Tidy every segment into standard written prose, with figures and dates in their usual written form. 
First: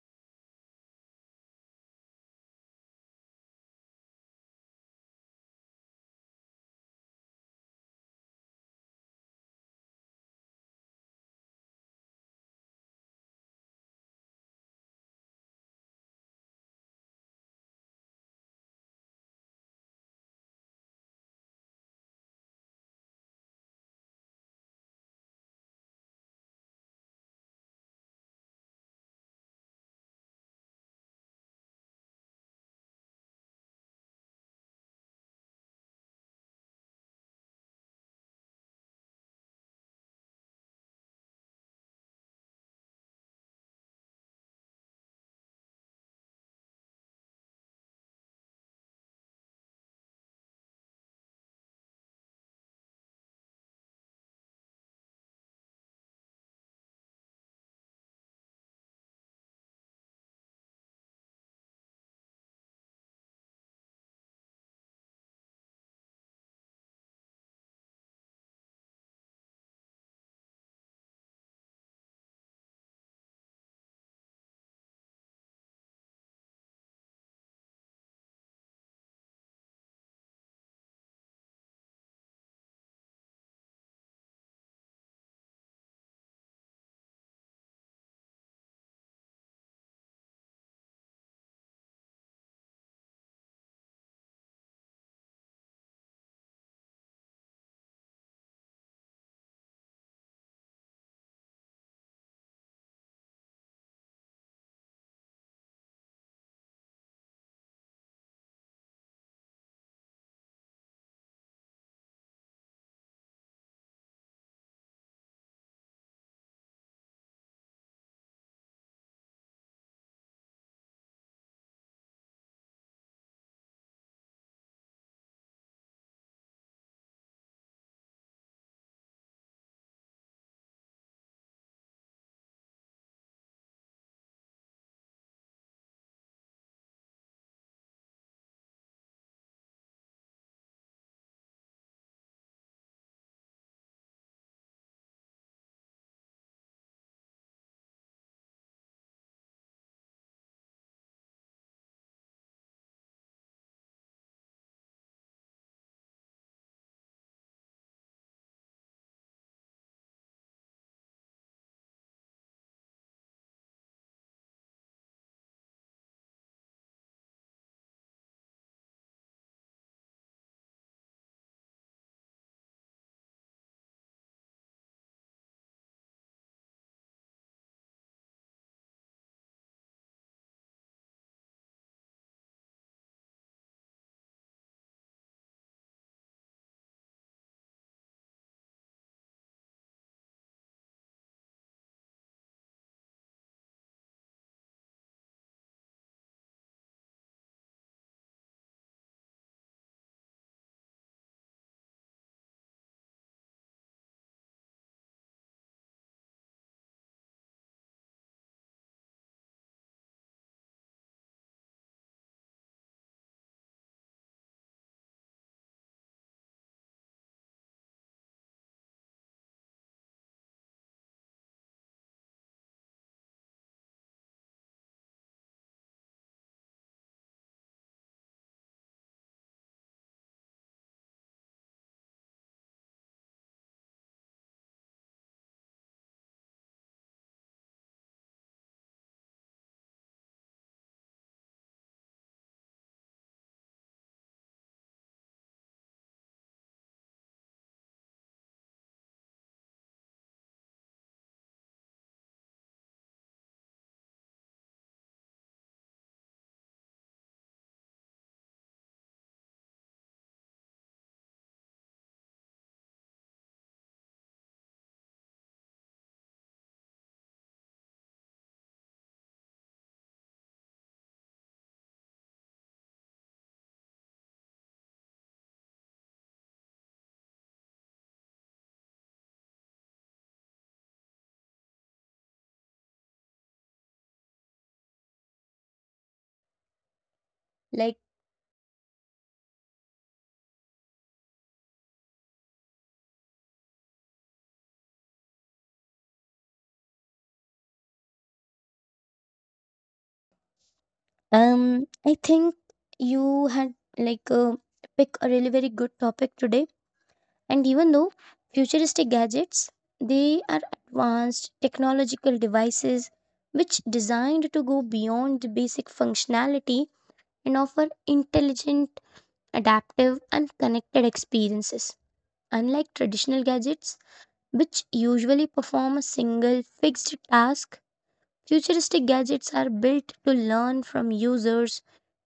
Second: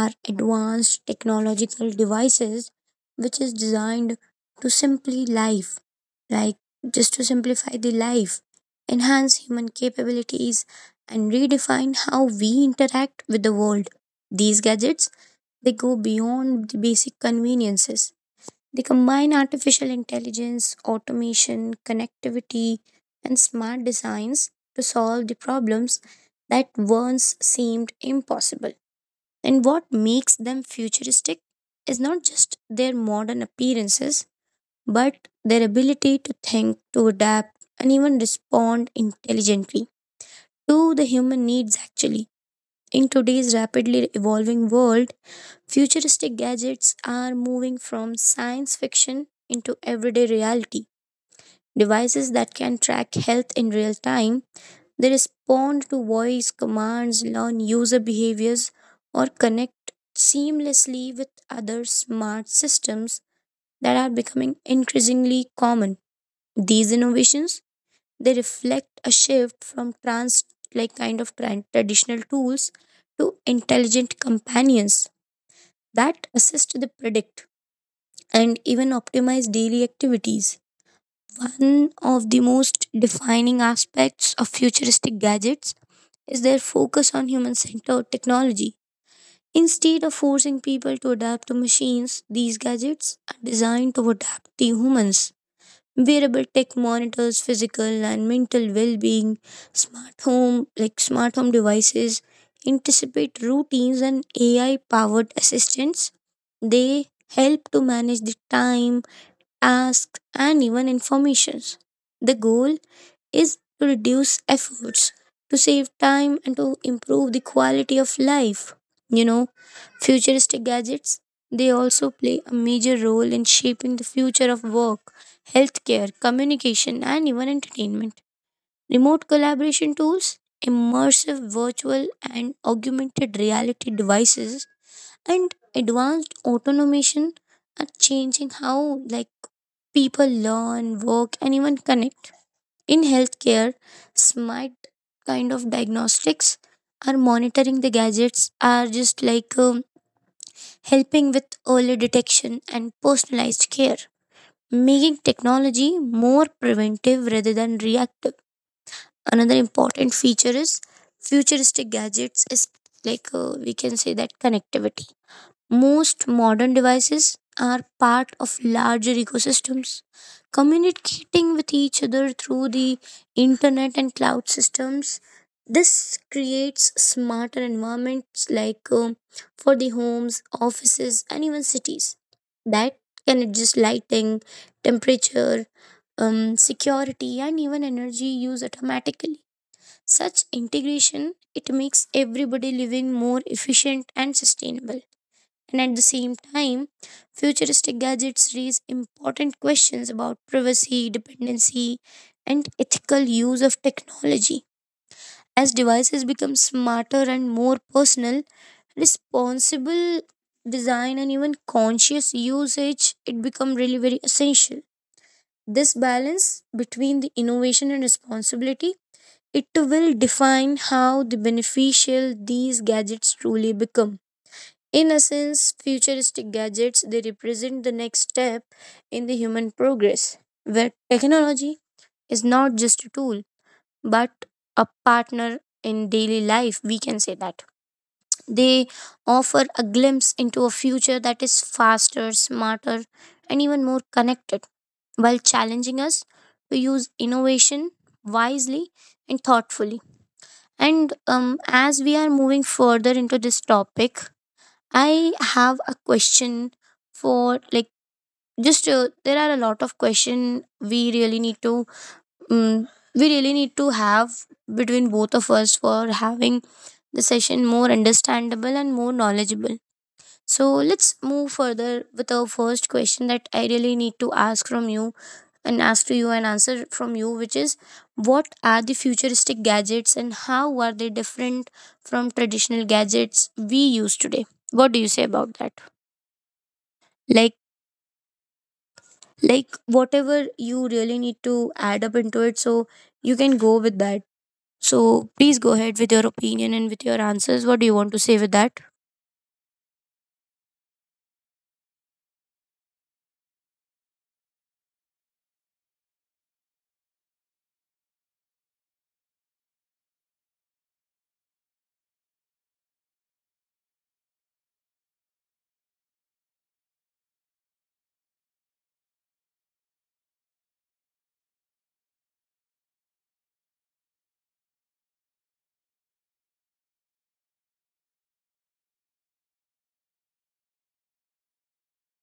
are advanced technological devices which is designed to simply life, like just to simplify the life, enhance human capabilities and redefine how we interact with the world. These gadgets they go beyond the basic conveniences. They combine artificial intelligence, automation, connectivity, and smart designs to solve the problems that once seemed impossible. And what makes them futuristic is not just their modern appearances, but their ability to think, to adapt, and even respond intelligently to the human needs, actually. In today's rapidly evolving world, futuristic gadgets are moving from science fiction into everyday reality. Devices that can track health in real time, they respond to voice commands, learn user behaviors, or connect seamlessly with other smart systems that are becoming increasingly common. These innovations they reflect a shift from trans like kind of tran- traditional tools to intelligent companions that assist the predict and even optimize daily activities. One of the most defining aspects of futuristic gadgets is their focus on human centered technology. Instead of forcing people to adapt to machines, these gadgets are designed to adapt to humans. Wearable tech monitors physical and mental well being, smart home devices, anticipate routines and AI powered assistants. They help to manage the time, asks, and even informations. The goal is to reduce efforts, to save time, and to improve the quality of life. You know, futuristic gadgets they also play a major role in shaping the future of work, healthcare, communication, and even entertainment. Remote collaboration tools, immersive virtual and augmented reality devices, and advanced automation are changing how people learn, work, and even connect. In healthcare, smart kind of diagnostics are monitoring the gadgets are just helping with early detection and personalized care, making technology more preventive rather than reactive. Another important feature is futuristic gadgets is like we can say that connectivity most modern devices are part of larger ecosystems, communicating with each other through the internet and cloud systems. This creates smarter environments like for the homes, offices, and even cities that can adjust lighting, temperature, security, and even energy use automatically. Such integration it makes everybody living more efficient and sustainable. And at the same time, futuristic gadgets raise important questions about privacy, dependency, and ethical use of technology. As devices become smarter and more personal, responsible design and even conscious usage, it become really very essential. This balance between the innovation and responsibility, it will define how the beneficial these gadgets truly become. In essence, futuristic gadgets they represent the next step in the human progress, where technology is not just a tool but a partner in daily life, we can say that. They offer a glimpse into a future that is faster, smarter, and even more connected, while challenging us to use innovation wisely and thoughtfully. And as we are moving further into this topic, I have a question for like just there are a lot of question we really need to um, we really need to have between both of us for having the session more understandable and more knowledgeable. So let's move further with our first question that I really need to ask from you and ask to you and answer from you, which is what are the futuristic gadgets and how are they different from traditional gadgets we use today? What do you say about that? like Like, Whatever you really need to add up into it, so you can go with that. So please go ahead with your opinion and with your answers, what do you want to say with that? I think you had pick a really very good topic today. And even though futuristic gadgets, they are advanced technological devices which designed to go beyond the basic functionality and offer intelligent, adaptive, and connected experiences. Unlike traditional gadgets, which usually perform a single fixed task, futuristic gadgets are built to learn from users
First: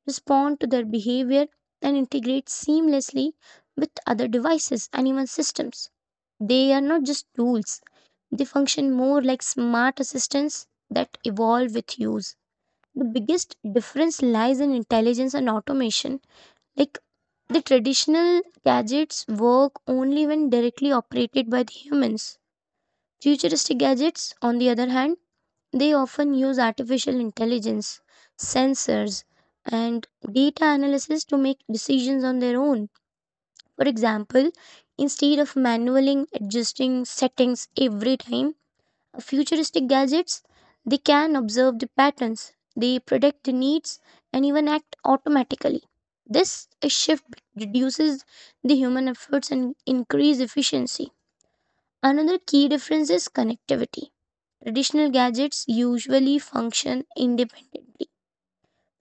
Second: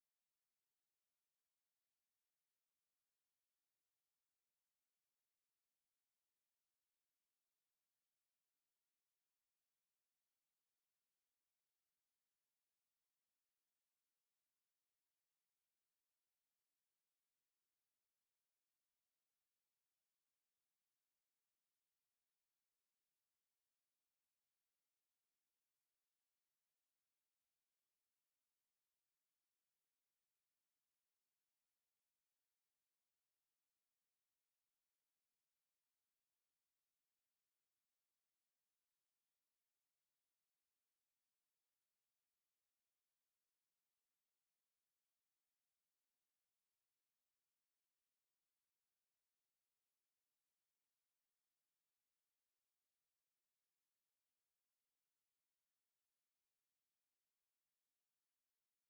respond to their behavior, and integrate seamlessly with other devices and even systems. They are not just tools, they function more like smart assistants that evolve with use. The biggest difference lies in intelligence and automation. Like the traditional gadgets work only when directly operated by the humans. Futuristic gadgets, on the other hand, they often use artificial intelligence, sensors, and data analysis to make decisions on their own. For example, instead of manually adjusting settings every time, futuristic gadgets they can observe the patterns, they predict the needs, and even act automatically. This shift reduces the human efforts and increase efficiency. Another key difference is connectivity. Traditional gadgets usually function independently.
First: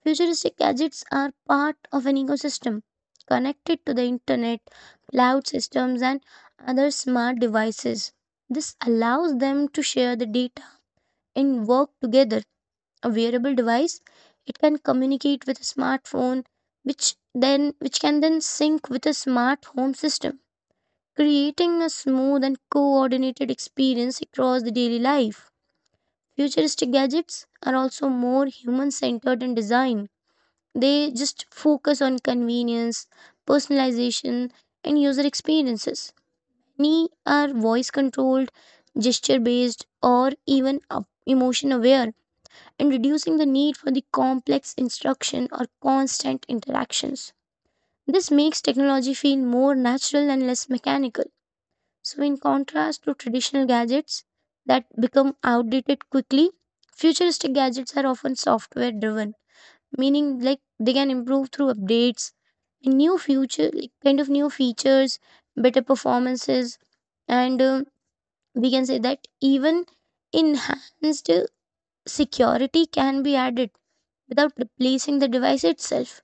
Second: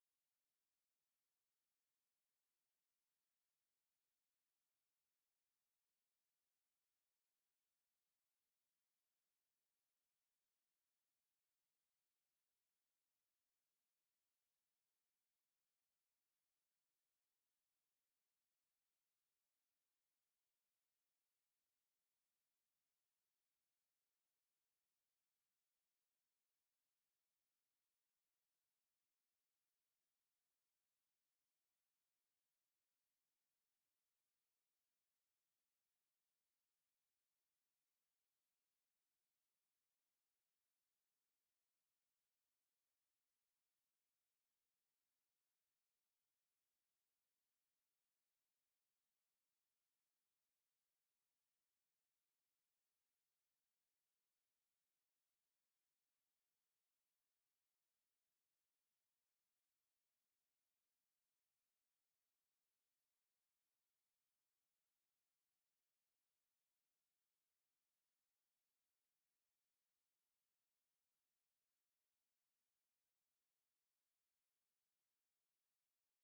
Futuristic gadgets are part of an ecosystem connected to the internet, cloud systems, and other smart devices. This allows them to share the data and work together. A wearable device, it can communicate with a smartphone, which can then sync with a smart home system, creating a smooth and coordinated experience across the daily life. Futuristic gadgets are also more human centered in design. They just focus on convenience, personalization, and user experiences. Many are voice controlled, gesture based, or even emotion aware, and reducing the need for the complex instruction or constant interactions. This makes technology feel more natural and less mechanical. So, in contrast to traditional gadgets that become outdated quickly, futuristic gadgets are often software driven, meaning like they can improve through updates, and new future, like kind of new features, better performances, and we can say that even enhanced security can be added without replacing the device itself.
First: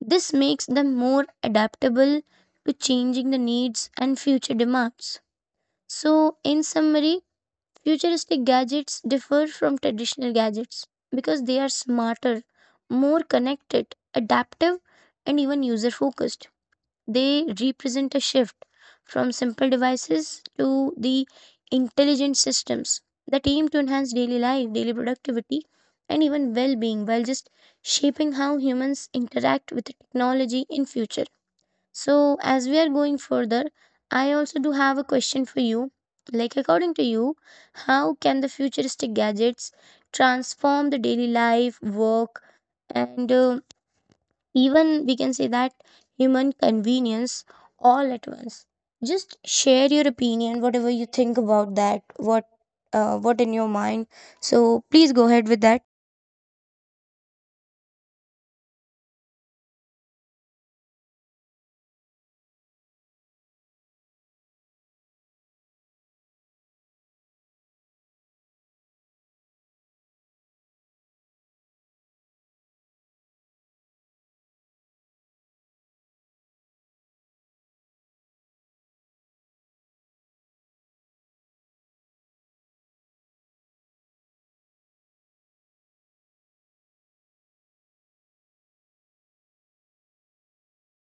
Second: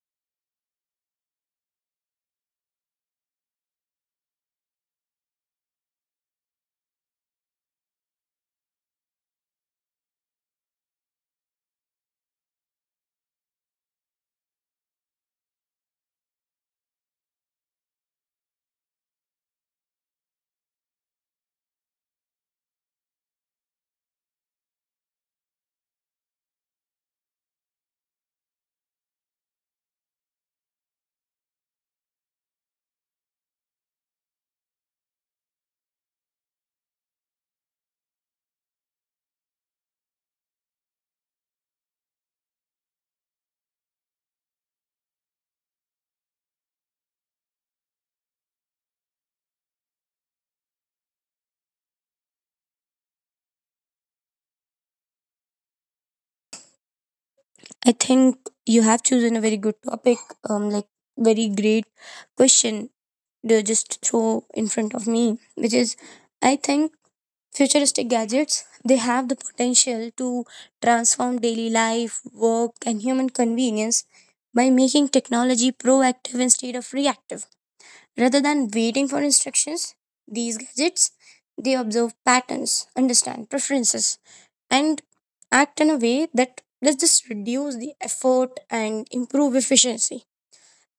This makes them more adaptable to changing the needs and future demands. So, in summary, futuristic gadgets differ from traditional gadgets because they are smarter, more connected, adaptive, and even user focused. They represent a shift from simple devices to the intelligent systems that aim to enhance daily life, daily productivity, and even well being while just shaping how humans interact with technology in future. So, as we are going further, I also do have a question for you. Like, according to you, how can the futuristic gadgets transform the daily life, work, and even we can say that human convenience all at once? Just share your opinion, whatever you think about that, what in your mind. So please go ahead with that. I think you have chosen a very good topic, um like very great question to just throw in front of me, which is I think futuristic gadgets they have the potential to transform daily life, work and human convenience by making technology proactive instead of reactive. Rather than waiting for instructions, these gadgets they observe patterns, understand preferences, and act in a way that let's just reduce the effort and improve efficiency.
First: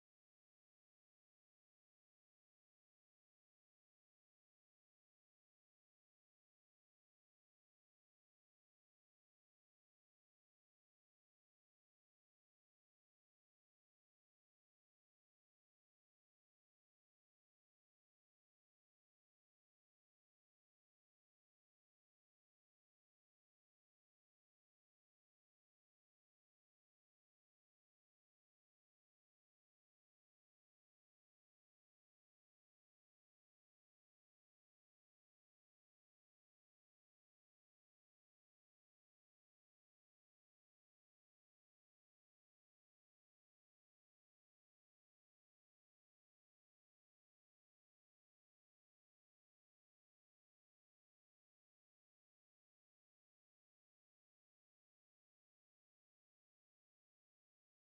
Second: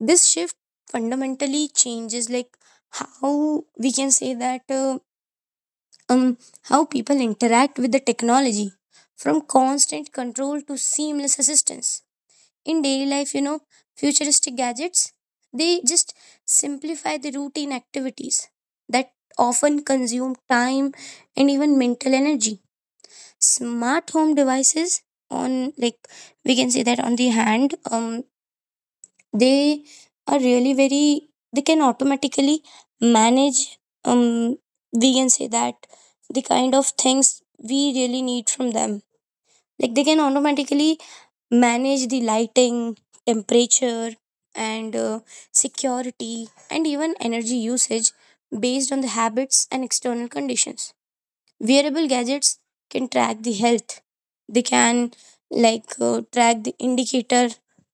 This shift fundamentally changes like how we can say that um how people interact with the technology from constant control to seamless assistance in daily life. Futuristic gadgets they just simplify the routine activities that often consume time and even mental energy. Smart home devices on like we can say that on the hand they are really very they can automatically manage um we can say that the kind of things we really need from them, like they can automatically manage the lighting, temperature, and security, and even energy usage based on the habits and external conditions. Wearable gadgets can track the health, they can like track the indicator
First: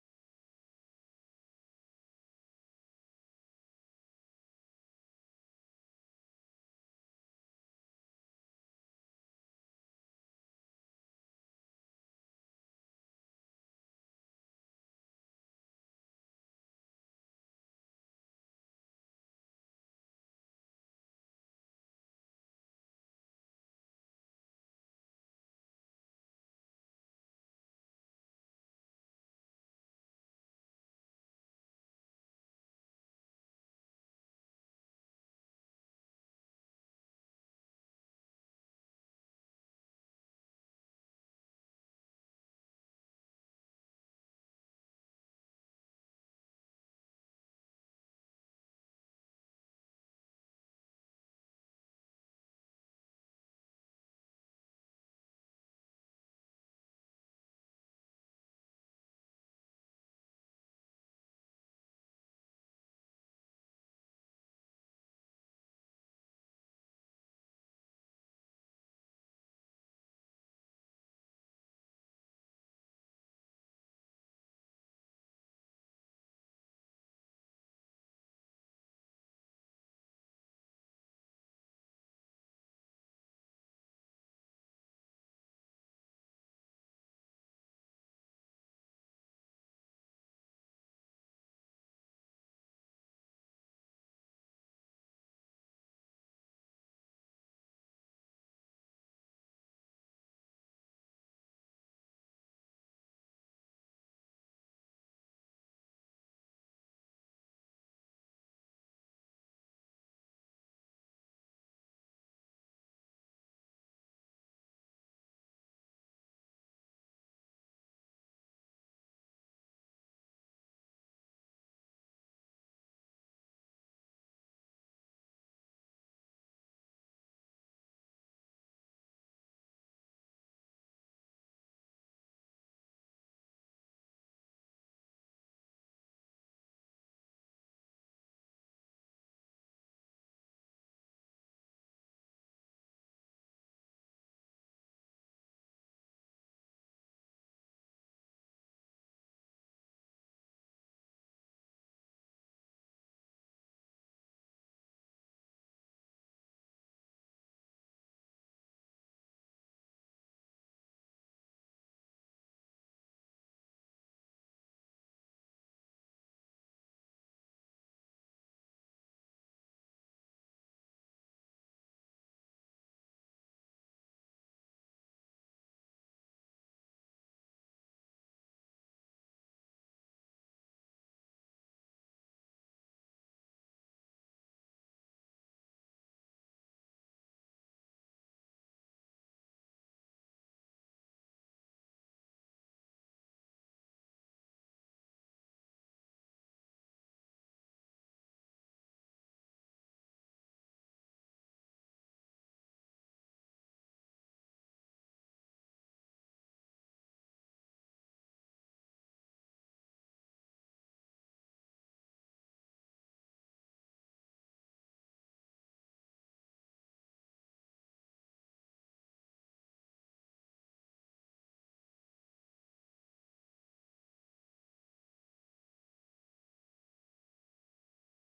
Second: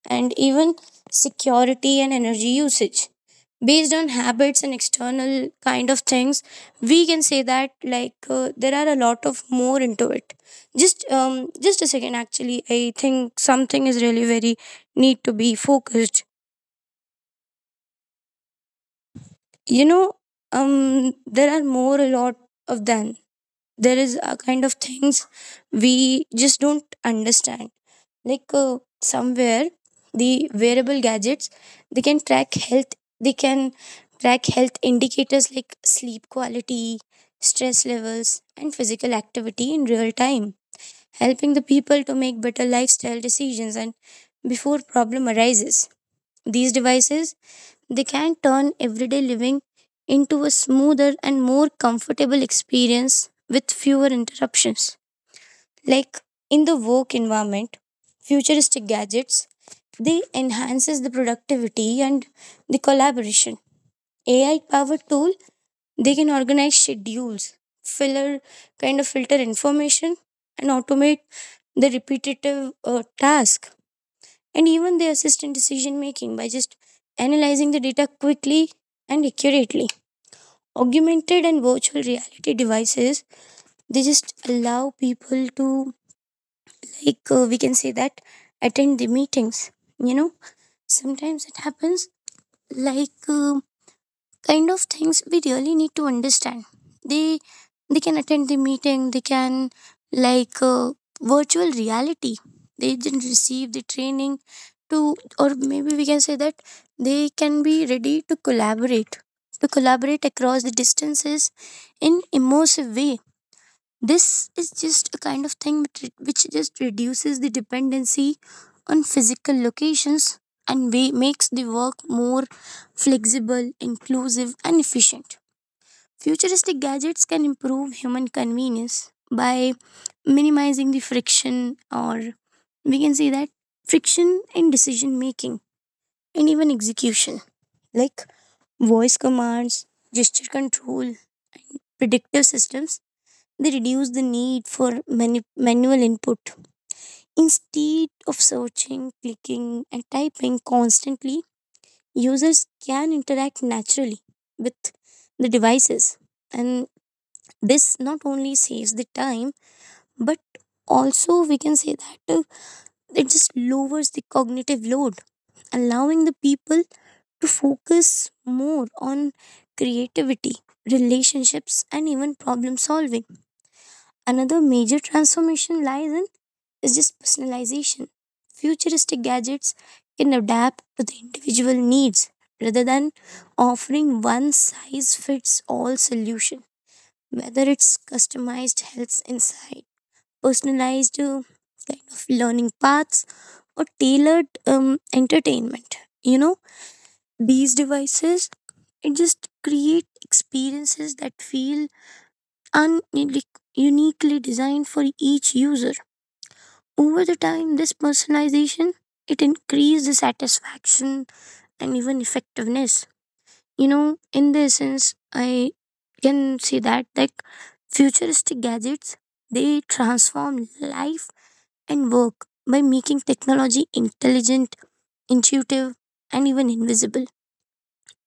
and even security and energy usage based on habits and external kind of things we can say that like there are a lot of more into it, just a second, actually I think something is really very need to be focused. you know there are more a lot of than there is a kind of things we just don't understand, like somewhere the wearable gadgets they can track health indicators like sleep quality, stress levels and physical activity in real time, helping the people to make better lifestyle decisions and before problem arises these devices they can turn everyday living into a smoother and more comfortable experience with fewer interruptions. like in the work environment, futuristic gadgets they enhances the productivity and the collaboration. AI powered tool they can organize schedules, filler kind of filter information and automate the repetitive task and even the assistant decision making by just analyzing the data quickly and accurately. Augmented and virtual reality devices they just allow people to like we can say that attend the meetings. you know Sometimes it happens like kind of things we really need to understand. they they can attend the meeting, they can like virtual reality, they didn't receive the training to, or maybe we can say that they can be ready to collaborate across the distances in immersive way. This is just a kind of thing which which just reduces the dependency on physical locations and makes the work more flexible, inclusive, and efficient. Futuristic gadgets can improve human convenience by minimizing the friction, or we can say that friction in decision making and even execution, like voice commands, gesture control, predictive systems they reduce the need for manual input. Instead of searching, clicking, and typing constantly, users can interact naturally with the devices. And this not only saves the time, but also we can say that it just lowers the cognitive load, allowing the people to focus more on creativity, relationships, and even problem solving. Another major transformation lies in is just personalization. Futuristic gadgets can adapt to the individual needs rather than offering one size fits all solution. Whether it's customized health insight, personalized learning paths, or tailored entertainment, you know, these devices it just create experiences that feel un- like, uniquely designed for each user. Over the time, this personalization it increased the satisfaction and even effectiveness. You know, in the sense, I can say that like futuristic gadgets they transform life and work by making technology intelligent, intuitive, and even invisible.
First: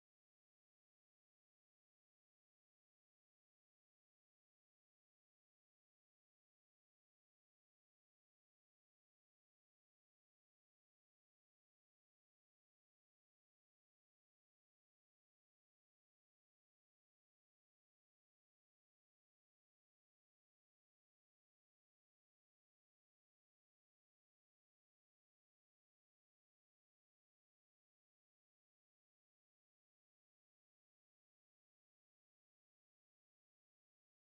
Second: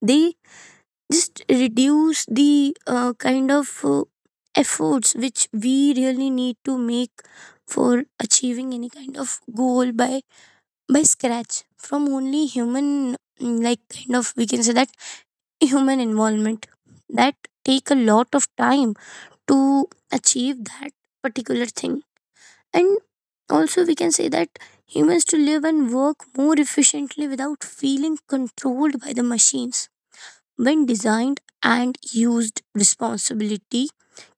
They just reduce the efforts which we really need to make for achieving any kind of goal by scratch from only human we can say that human involvement that take a lot of time to achieve that particular thing, and also we can say that humans to live and work more efficiently without feeling controlled by the machines. When designed and used responsibility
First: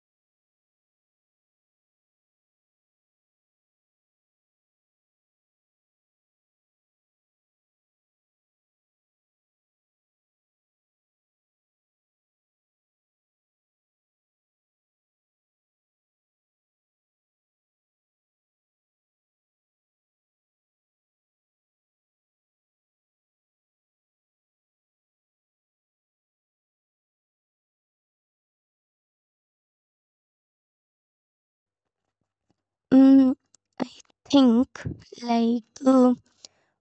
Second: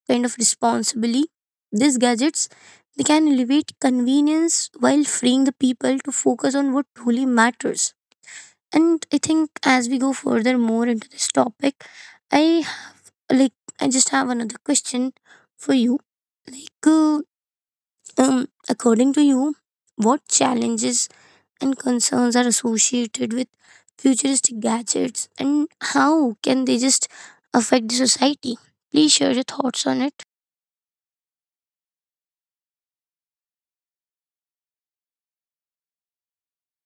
kind of responsibly, these gadgets they can elevate convenience while freeing the people to focus on what truly matters. And I think as we go further more into this topic, I have like I just have another question for you. Like, according to you, what challenges and concerns are associated with futuristic gadgets, and how can they just affect the society? Please share your thoughts on it. Mm, I think like.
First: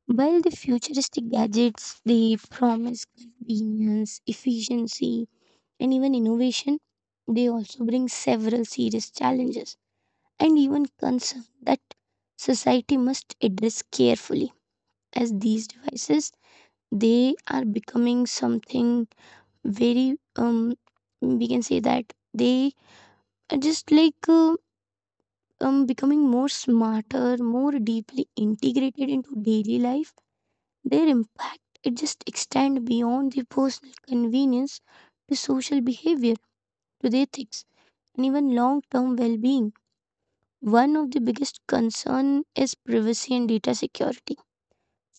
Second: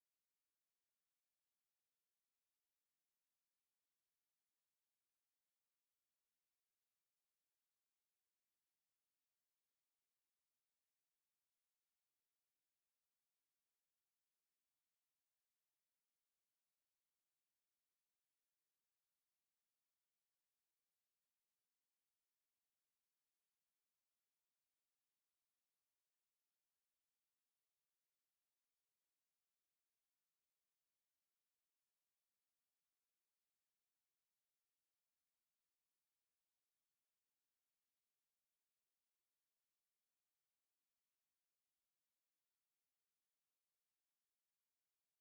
While the futuristic gadgets they promise convenience, efficiency, and even innovation, they also bring several serious challenges and even concerns that society must address carefully as these devices they are becoming something very we can say that they are just becoming more smarter more deeply integrated into daily life. Their impact it just extend beyond the personal convenience to social behavior, to the ethics, and even long-term well-being. One of the biggest concern is privacy and data security.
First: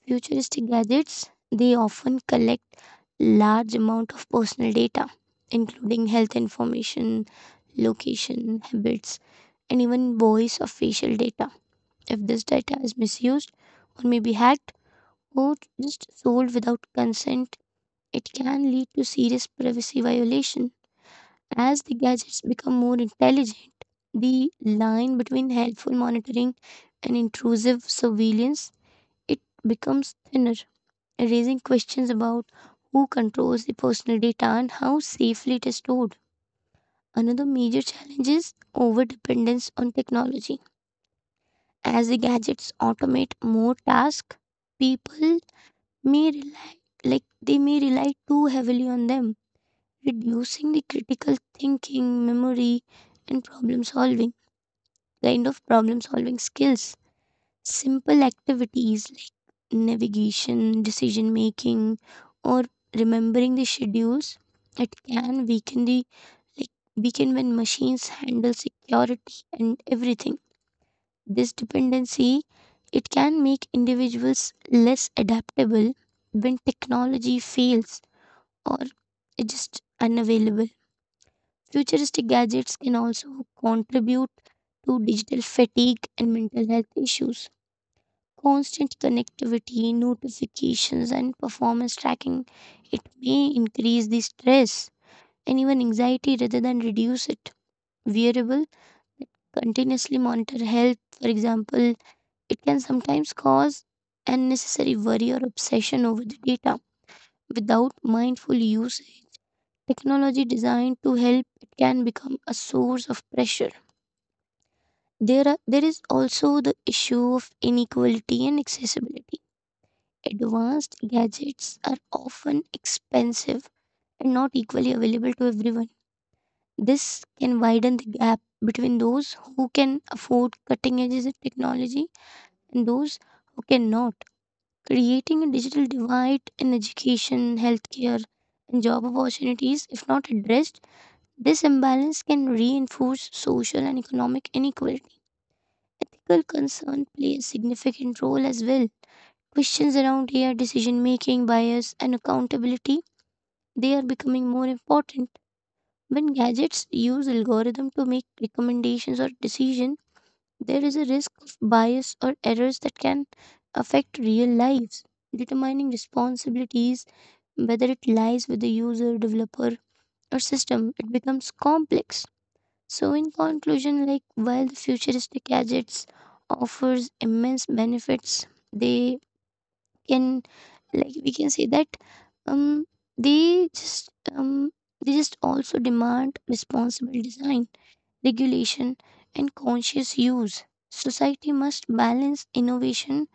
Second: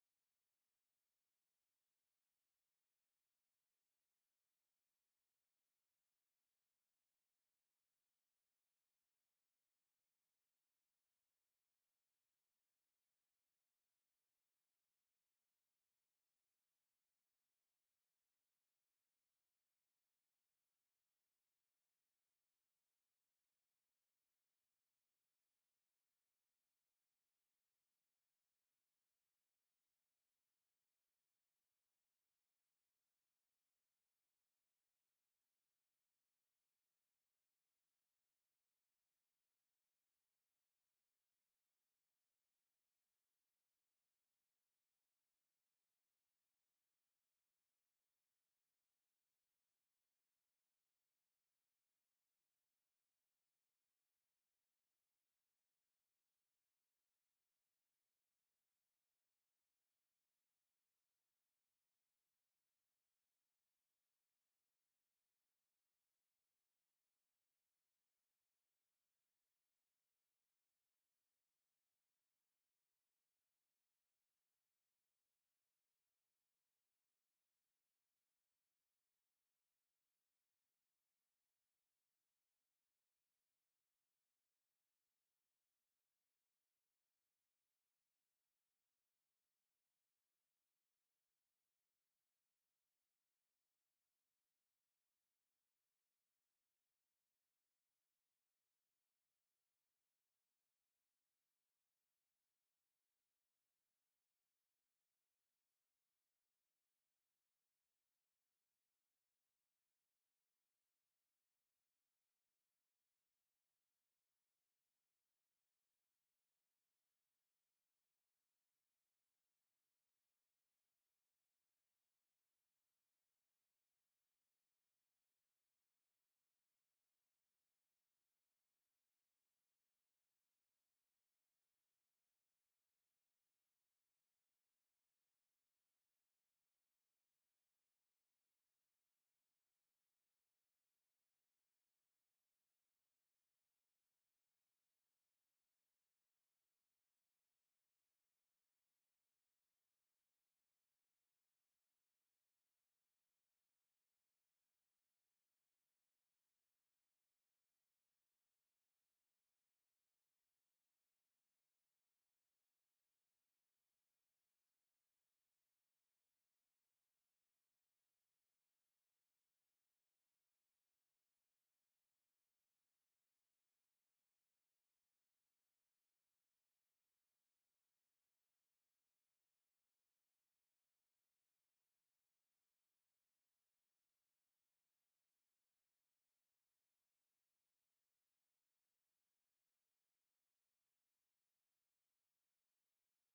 Futuristic gadgets they often collect large amount of personal data, including health information, location, habits, and even voice or facial data. If this data is misused or may be hacked or just sold without consent it can lead to serious privacy violation. As the gadgets become more intelligent, the line between helpful monitoring and intrusive surveillance it becomes thinner, raising questions about who controls the personal data and how safely it is stored. Another major challenge is overdependence on technology. As the gadgets automate more tasks, people may rely may rely too heavily on them reducing the critical thinking, memory, and problem solving skills. Simple activities like navigation, decision making, or remembering the schedules it can weaken the like weaken when machines handle security and everything. This dependency it can make individuals less adaptable when technology fails or is just unavailable. Futuristic gadgets can also contribute to digital fatigue and mental health issues. Constant connectivity, notifications, and performance tracking, it may increase the stress and even anxiety rather than reduce it. Wearable that continuously monitor health, for example, it can sometimes cause unnecessary worry or obsession over the data. Without mindful usage, technology designed to help it can become a source of pressure. There, are, there is also the issue of inequality and accessibility. Advanced gadgets are often expensive and not equally available to everyone. This can widen the gap between those who can afford cutting edges of technology and those who cannot, creating a digital divide in education, healthcare, and job opportunities. If not addressed, this imbalance can reinforce social and economic inequality. Ethical concern play a significant role as well. Questions around AI decision making, bias, and accountability they are becoming more important. When gadgets use algorithm to make recommendations or decision, there is a risk of bias or errors that can affect real lives. Determining responsibilities, whether it lies with the user, developer, or system, it becomes complex. So in conclusion, like while the futuristic gadgets offers immense benefits, they can like we can say that um they just um they just also demand responsible design, regulation and conscious use. Society must balance innovation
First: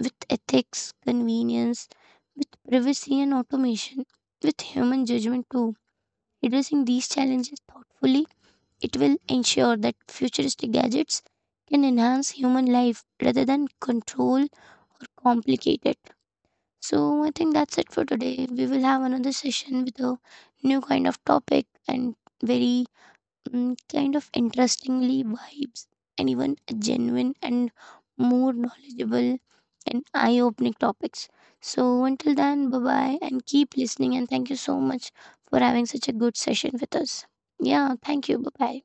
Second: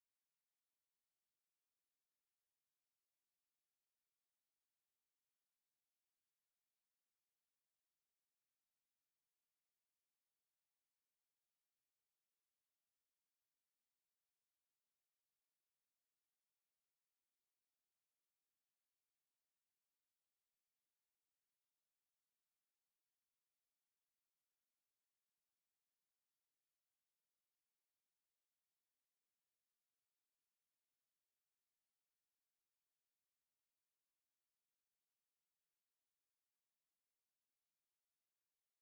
with ethics, convenience, with privacy and automation, with human judgment too. Addressing these challenges thoughtfully it will ensure that futuristic gadgets can enhance human life rather than control or complicate it. So I think that's it for today. We will have another session with a new kind of topic and very kind of interestingly vibes and even genuine and more knowledgeable and eye-opening topics. So until then, bye-bye and keep listening and thank you so much for having such a good session with us. Yeah, thank you. Bye-bye.